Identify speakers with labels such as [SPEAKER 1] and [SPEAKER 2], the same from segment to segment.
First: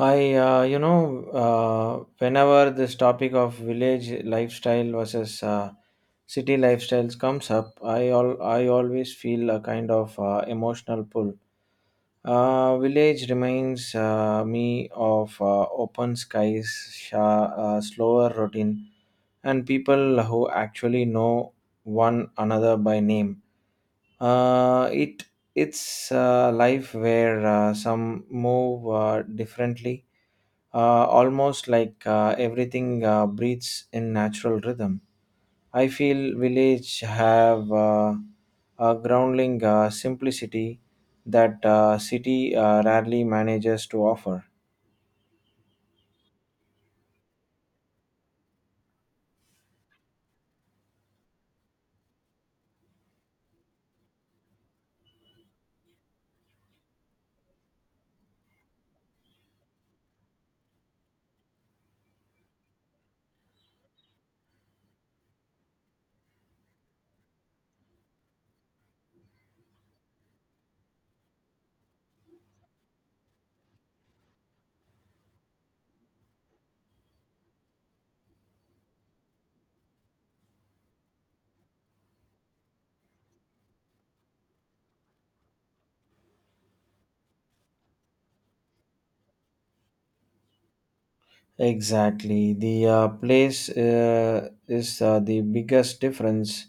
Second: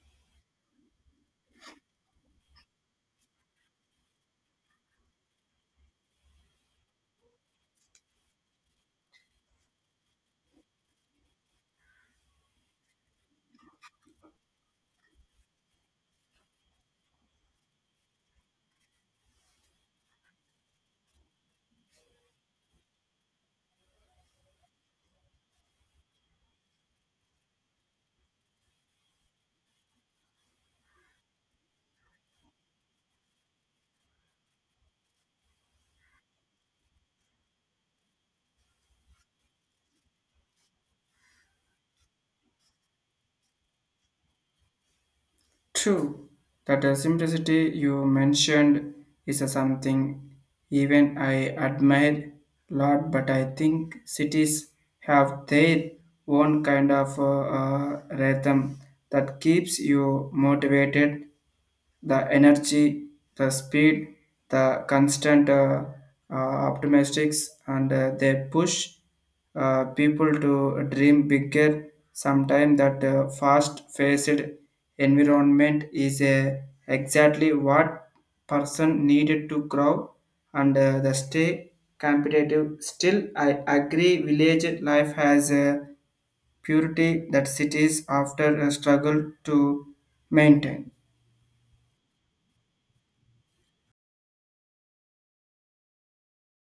[SPEAKER 1] Hi, whenever this topic of village lifestyle versus city lifestyles comes up, I always feel a kind of emotional pull. Village reminds me of open skies, slower routine, and people who actually know one another by name. Uh, it it's a life where some move differently, uh, almost like everything breathes in natural rhythm. I feel village have a grounding simplicity that city rarely manages to offer.
[SPEAKER 2] True, that the simplicity you mentioned is a something even I admire lot, but I think cities have their own kind of rhythm that keeps you motivated the energy, the speed, the constant optimistics, and they push people to dream bigger. Sometimes that fast-paced environment is exactly what person needed to grow and the stay competitive. Still, I agree village life has a purity that cities after a struggle to maintain.
[SPEAKER 1] Exactly, the place is the biggest difference.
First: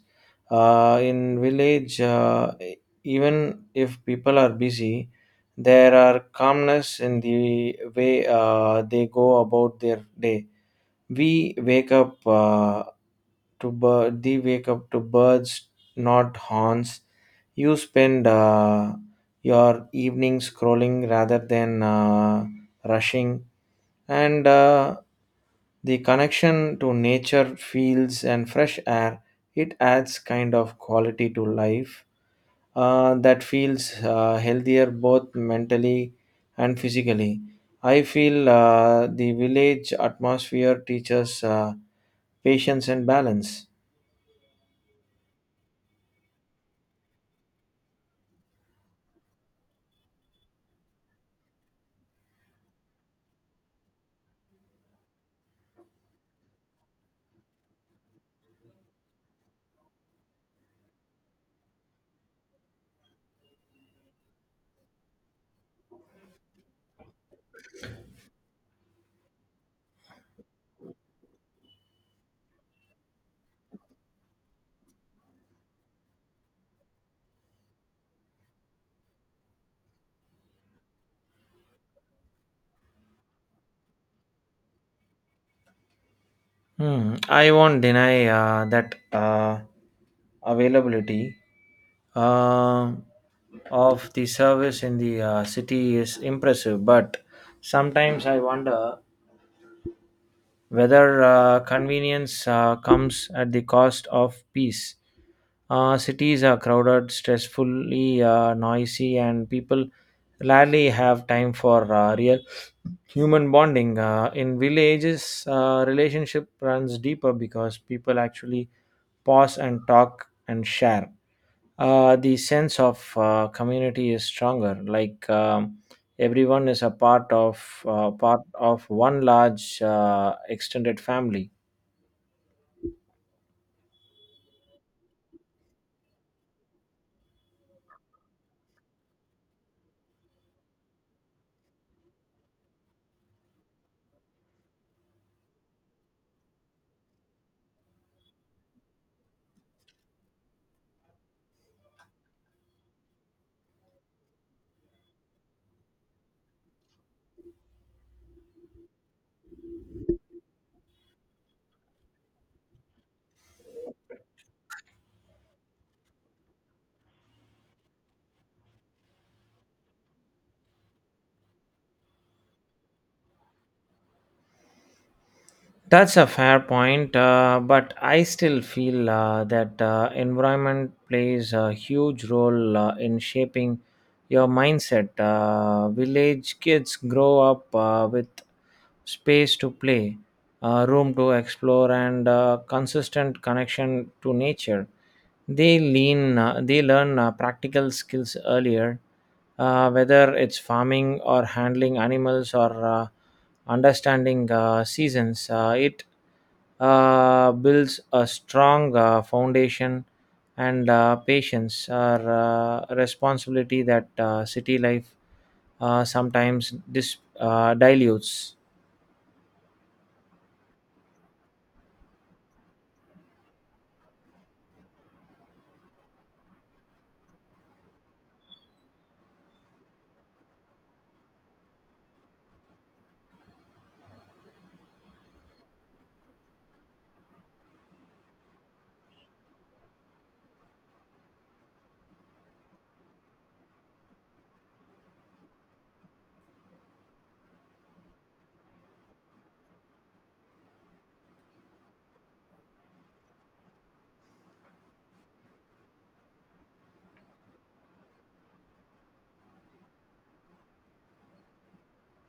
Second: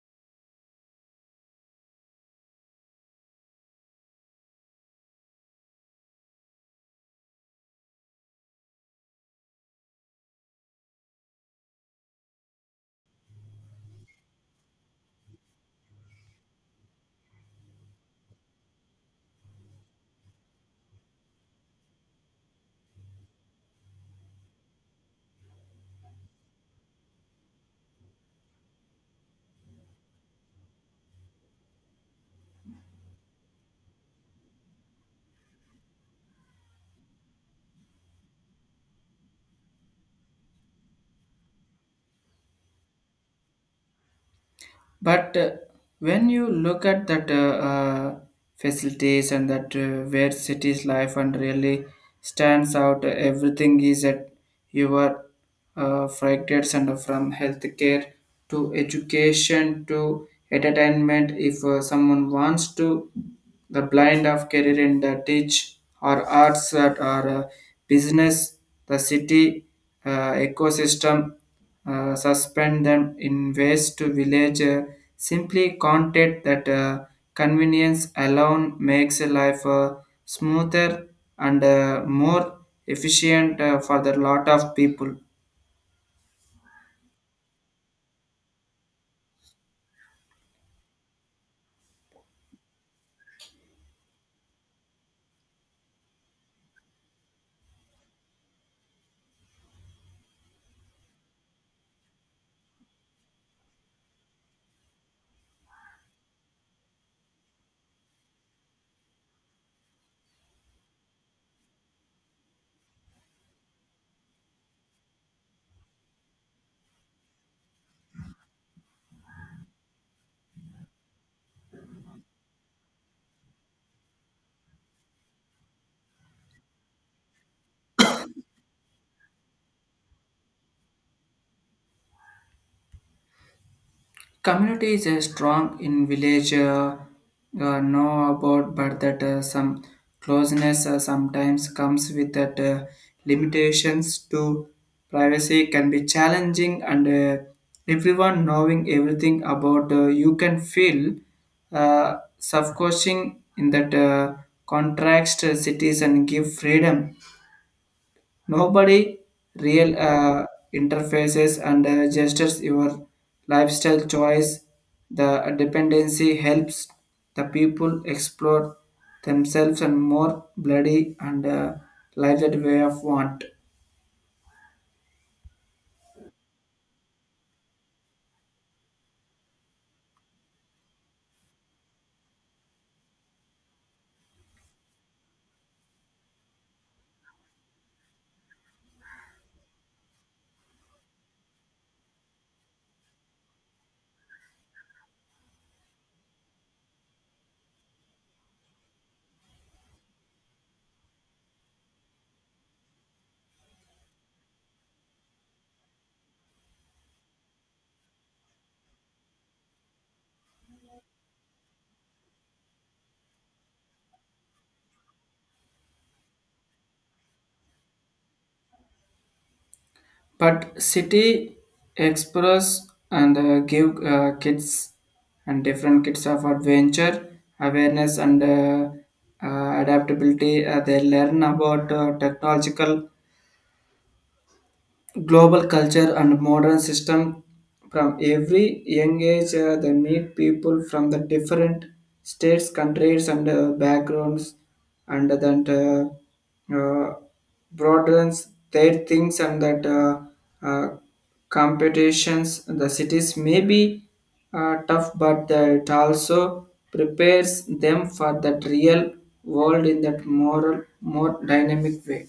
[SPEAKER 1] In village, even if people are busy, there are calmness in the way they go about their day. We wake up to bird. They wake up to birds, not horns. You spend your evening scrolling rather than rushing, and the connection to nature, fields, and fresh air. It adds kind of quality to life that feels healthier both mentally and physically. I feel the village atmosphere teaches. Patience and balance.
[SPEAKER 2] But when you look at that uh, facilities and that where city's life and really stands out, everything is at your fragments and from healthcare to education to entertainment. If someone wants to, the blind of career in the teach or arts that are business, the city ecosystem suspend them in waste to village simply content that convenience alone makes a life smoother and more efficient for the lot of people
[SPEAKER 1] Hmm. I won't deny that availability uh, of the service in the city is impressive, but sometimes I wonder whether convenience comes at the cost of peace. Cities are crowded, stressfully noisy, and people rarely have time for real human bonding. In villages, relationship runs deeper because people actually pause and talk and share the sense of community is stronger. Everyone is a part of one large extended family.
[SPEAKER 2] community is strong in village know about but that some closeness sometimes comes with that limitations to privacy can be challenging and everyone knowing everything about you can feel suffocating in that contrast cities and give freedom. Nobody real interfaces and gestures your lifestyle choice. The dependency helps the people explore themselves and more bloody and lighted way of want.
[SPEAKER 1] That's a fair point, but I still feel that environment plays a huge role in shaping your mindset. Village kids grow up with space to play, room to explore and consistent connection to nature. They learn practical skills earlier, whether it's farming or handling animals or understanding seasons. It builds a strong foundation and patience or responsibility that city life sometimes dilutes.
[SPEAKER 2] But city explorers and give kids and different kids of adventure, awareness and adaptability. They learn about technological global culture and modern system from every young age they meet people from the different states countries and backgrounds and that broadens their things and that uh, competitions the cities may be tough but it also prepares them for that real world in that moral more dynamic way.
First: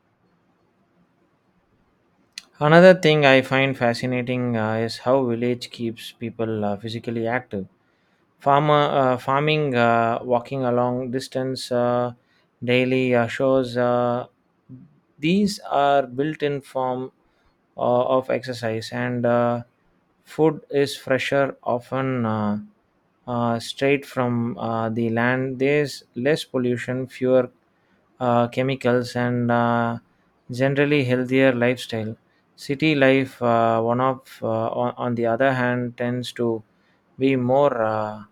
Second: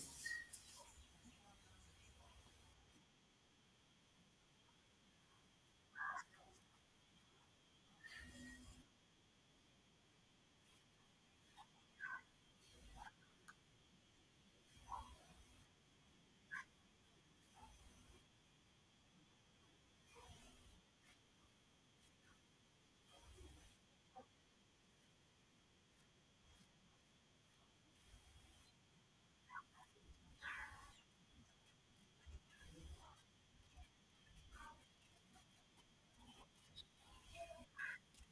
[SPEAKER 1] Another thing I find fascinating is how village keeps people physically active. Farmer Farming, walking along distance, daily shows. These are built-in form of exercise, and food is fresher, often straight from the land. There's less pollution, fewer chemicals, and generally healthier lifestyle. City life, on the other hand, tends to be more uh,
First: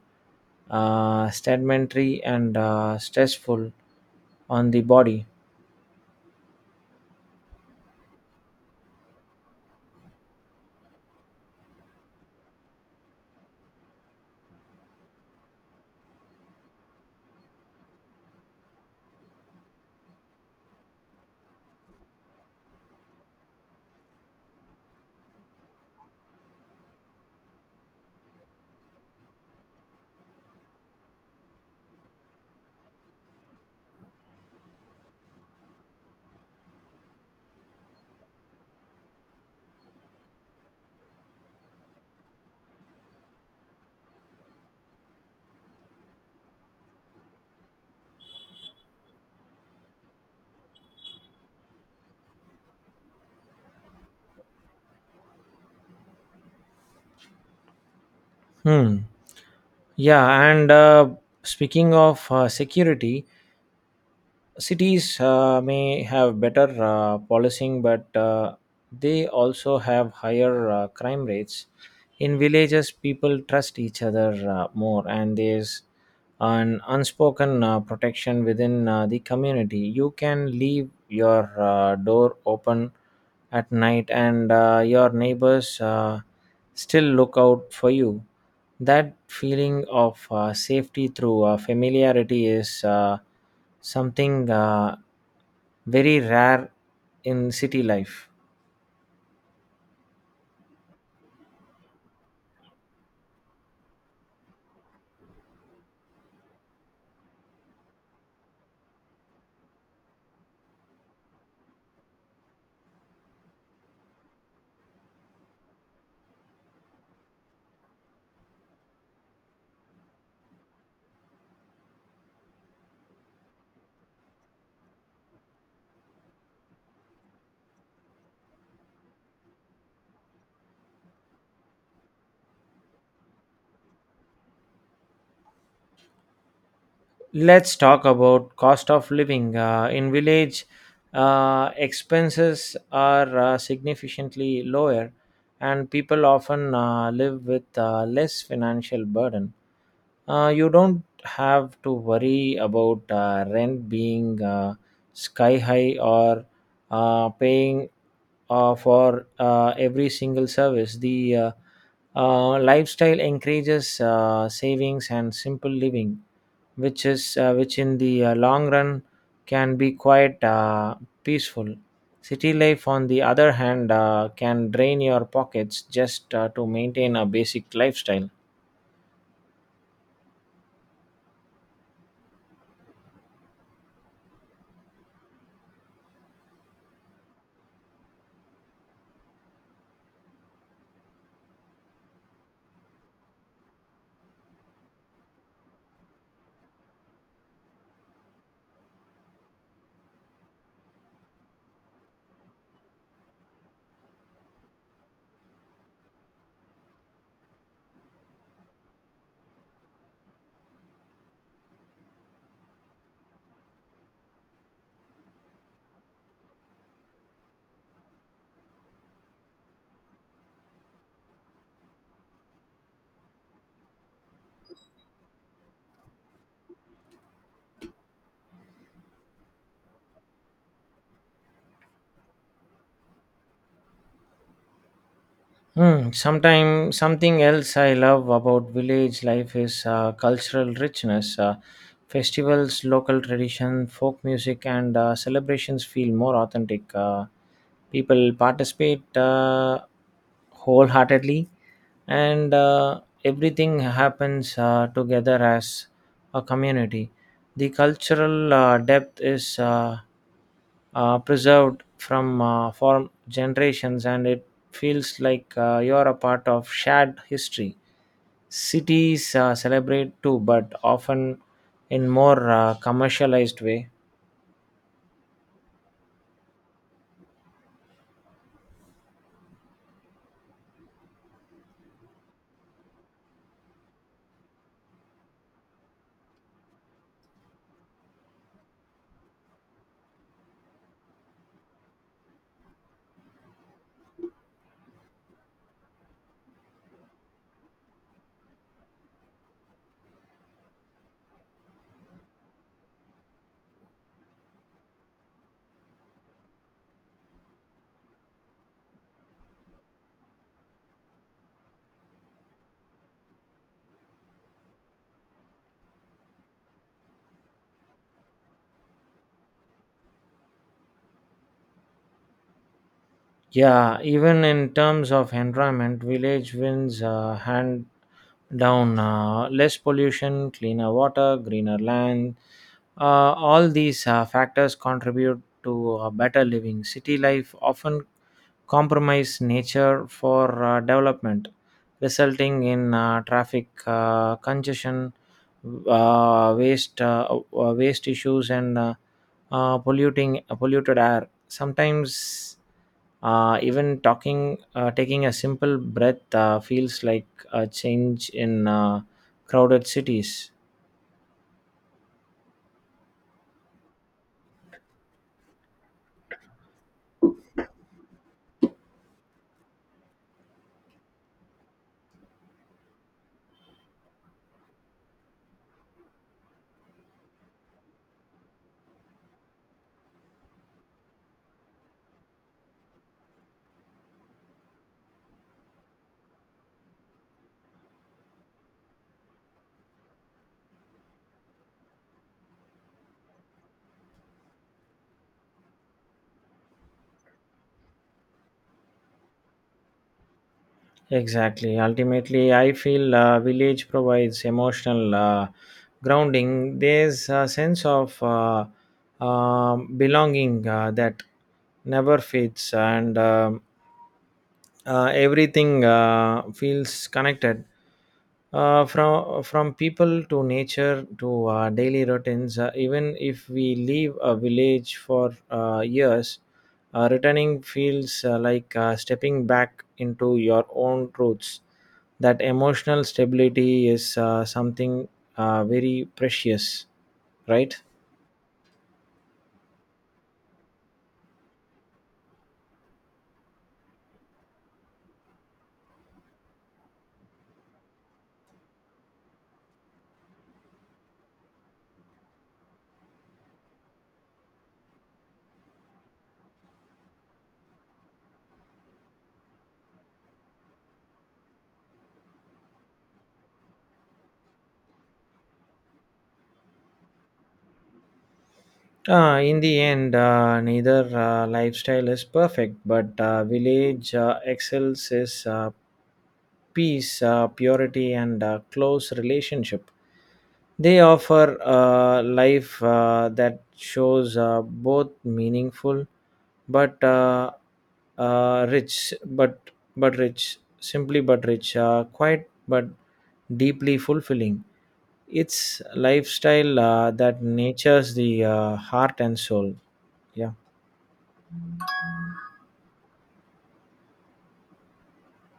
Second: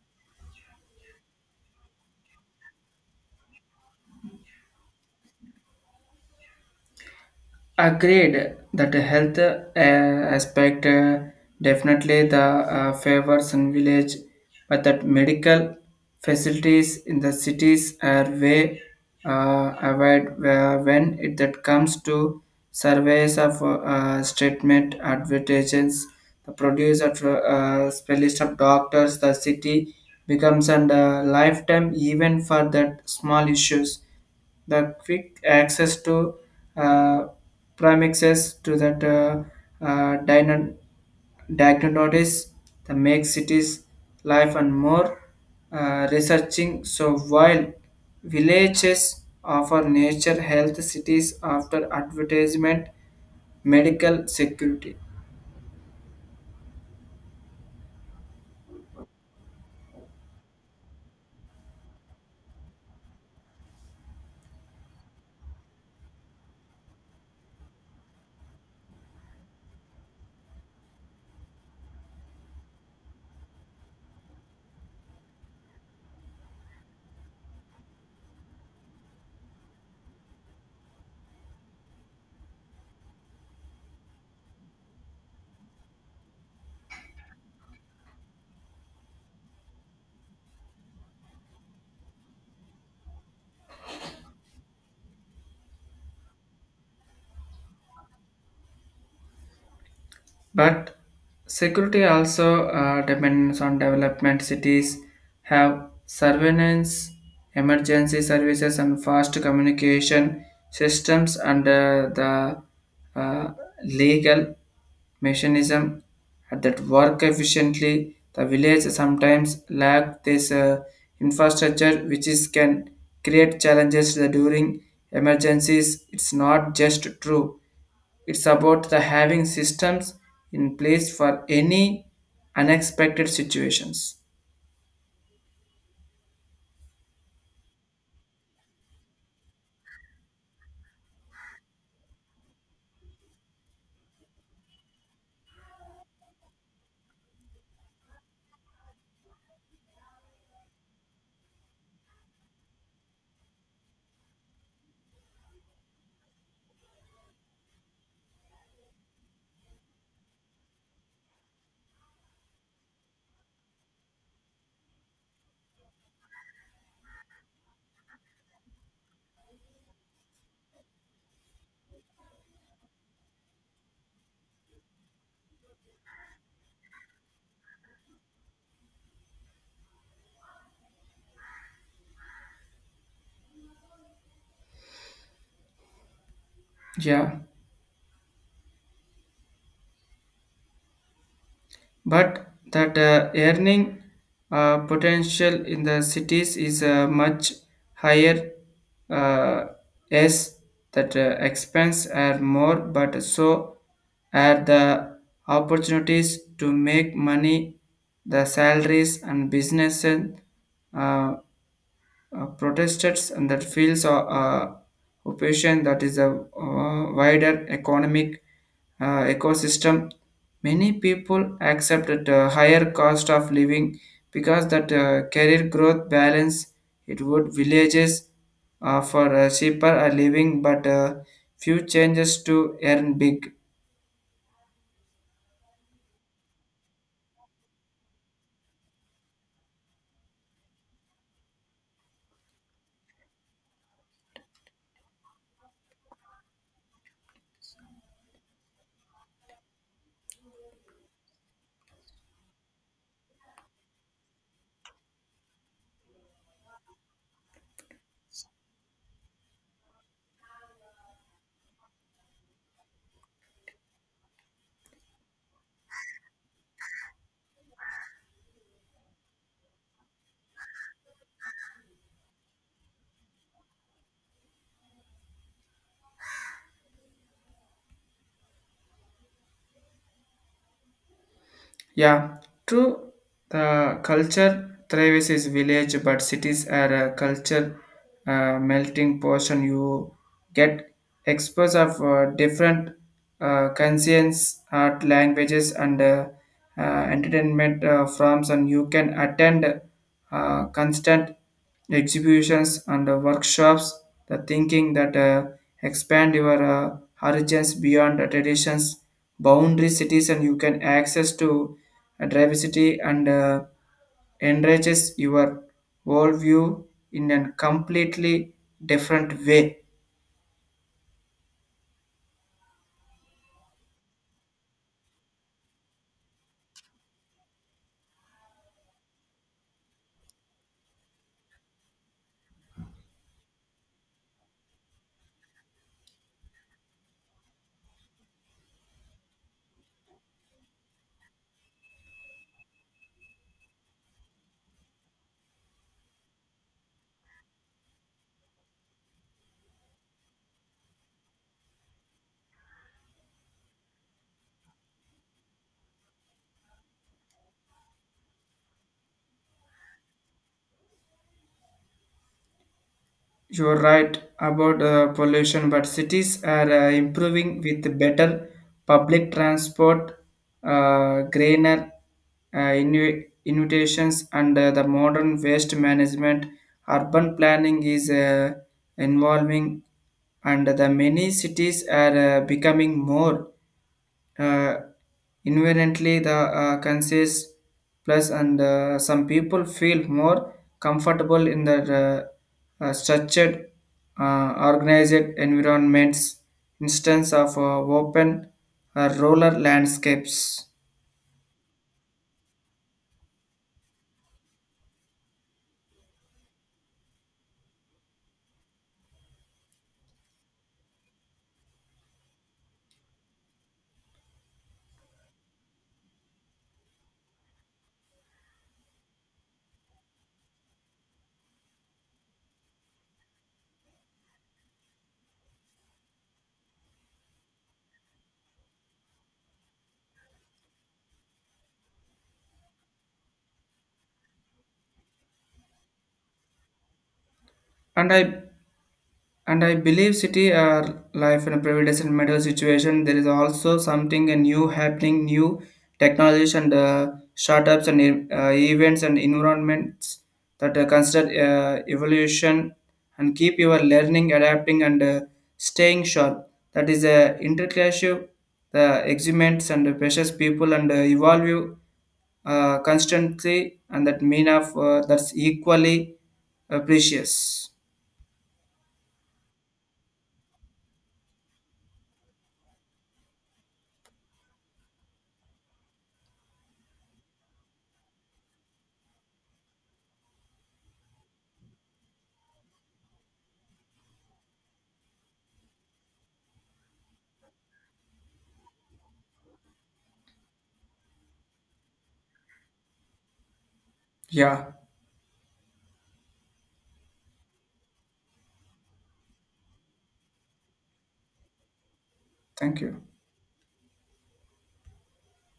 [SPEAKER 1] uh, sedentary and stressful on the body.
[SPEAKER 2] Agreed that the health aspect definitely the favors in village, but that medical facilities in the cities are way avoid where- when it that comes to surveys of statement advertisements, the produce of specialist of doctors, the city becomes a lifetime even for that small issues the quick access to uh, premixes to that uh, dyna- diagnosis that makes cities life and more researching so while villages offer nature health cities after advertisement medical security.
[SPEAKER 1] Hmm. Yeah, and speaking of security, cities may have better policing, but they also have higher crime rates. In villages, people trust each other more, and there's an unspoken protection within the community. You can leave your door open at night, and your neighbors still look out for you. That feeling of safety through familiarity is something very rare in city life.
[SPEAKER 2] But security also depends on development. Cities have surveillance, emergency services, and fast communication systems under the uh, legal mechanism that work efficiently. The village sometimes lack this infrastructure, which is can create challenges during emergencies. It's not just true. It's about the having systems in place for any unexpected situations.
[SPEAKER 1] Let's talk about cost of living. In village, expenses are significantly lower, and people often live with less financial burden. You don't have to worry about rent being sky high or paying for every single service. The lifestyle encourages savings and simple living, which in the long run can be quite peaceful. City life, on the other hand, can drain your pockets just to maintain a basic lifestyle.
[SPEAKER 2] Yeah, but that earning potential in the cities is much higher uh, as that expense are more, but so are the opportunities to make money, the salaries and businesses uh, protesters and that feels occupation that is a wider economic ecosystem. Many people accept that higher cost of living because that career growth balance it would villages for cheaper a living, but few changes to earn big.
[SPEAKER 1] Hmm. Sometimes something else I love about village life is cultural richness. Festivals, local tradition, folk music, and celebrations feel more authentic. People participate wholeheartedly, and everything happens together as a community. The cultural depth is preserved from form generations, and it feels like you're a part of shared history. Cities celebrate too, but often in more commercialized way.
[SPEAKER 2] Yeah, true. The culture thrives is village, but cities are a culture melting portion. You get exposed of different conscience, art, languages, and entertainment forms, and you can attend constant exhibitions and workshops, the thinking that expand your horizons beyond the traditions, boundary cities, and you can access to diversity and enriches your worldview in a completely different way.
[SPEAKER 1] Yeah, even in terms of environment, village wins hand down. Less pollution, cleaner water, greener land. All these factors contribute to a better living. City life often compromise nature for development, resulting in traffic congestion, waste issues, and polluting polluted air. Sometimes even taking a simple breath feels like a change in crowded cities.
[SPEAKER 2] You're right about pollution, but cities are improving with better public transport, greener innovations, and the modern waste management. Urban planning is involving, and the many cities are becoming more uh, inherently the conscious plus and some people feel more comfortable in the structured organized environments instance of open roller landscapes.
[SPEAKER 1] Exactly. Ultimately, I feel village provides emotional grounding. There's a sense of belonging that never fades, and everything feels connected, from people to nature to daily routines. Even if we leave a village for years, returning feels like stepping back into your own roots. That emotional stability is something very precious, right?
[SPEAKER 2] and i And I believe city are life in a privileged and middle situation. There is also something and new happening, new technologies and startups and events and environments that consider evolution and keep your learning, adapting and staying sharp. That is a interclassive, the experiments and the precious people and evolve you constantly and that mean of that's equally precious.
[SPEAKER 1] In the end, neither lifestyle is perfect, but village excels is peace, purity, and close relationship. They offer a life that shows both meaningful, but rich, but rich, simply but rich, quite but deeply fulfilling.
[SPEAKER 2] Yeah,
[SPEAKER 1] It's lifestyle that natures the heart and soul. Yeah.
[SPEAKER 2] thank you.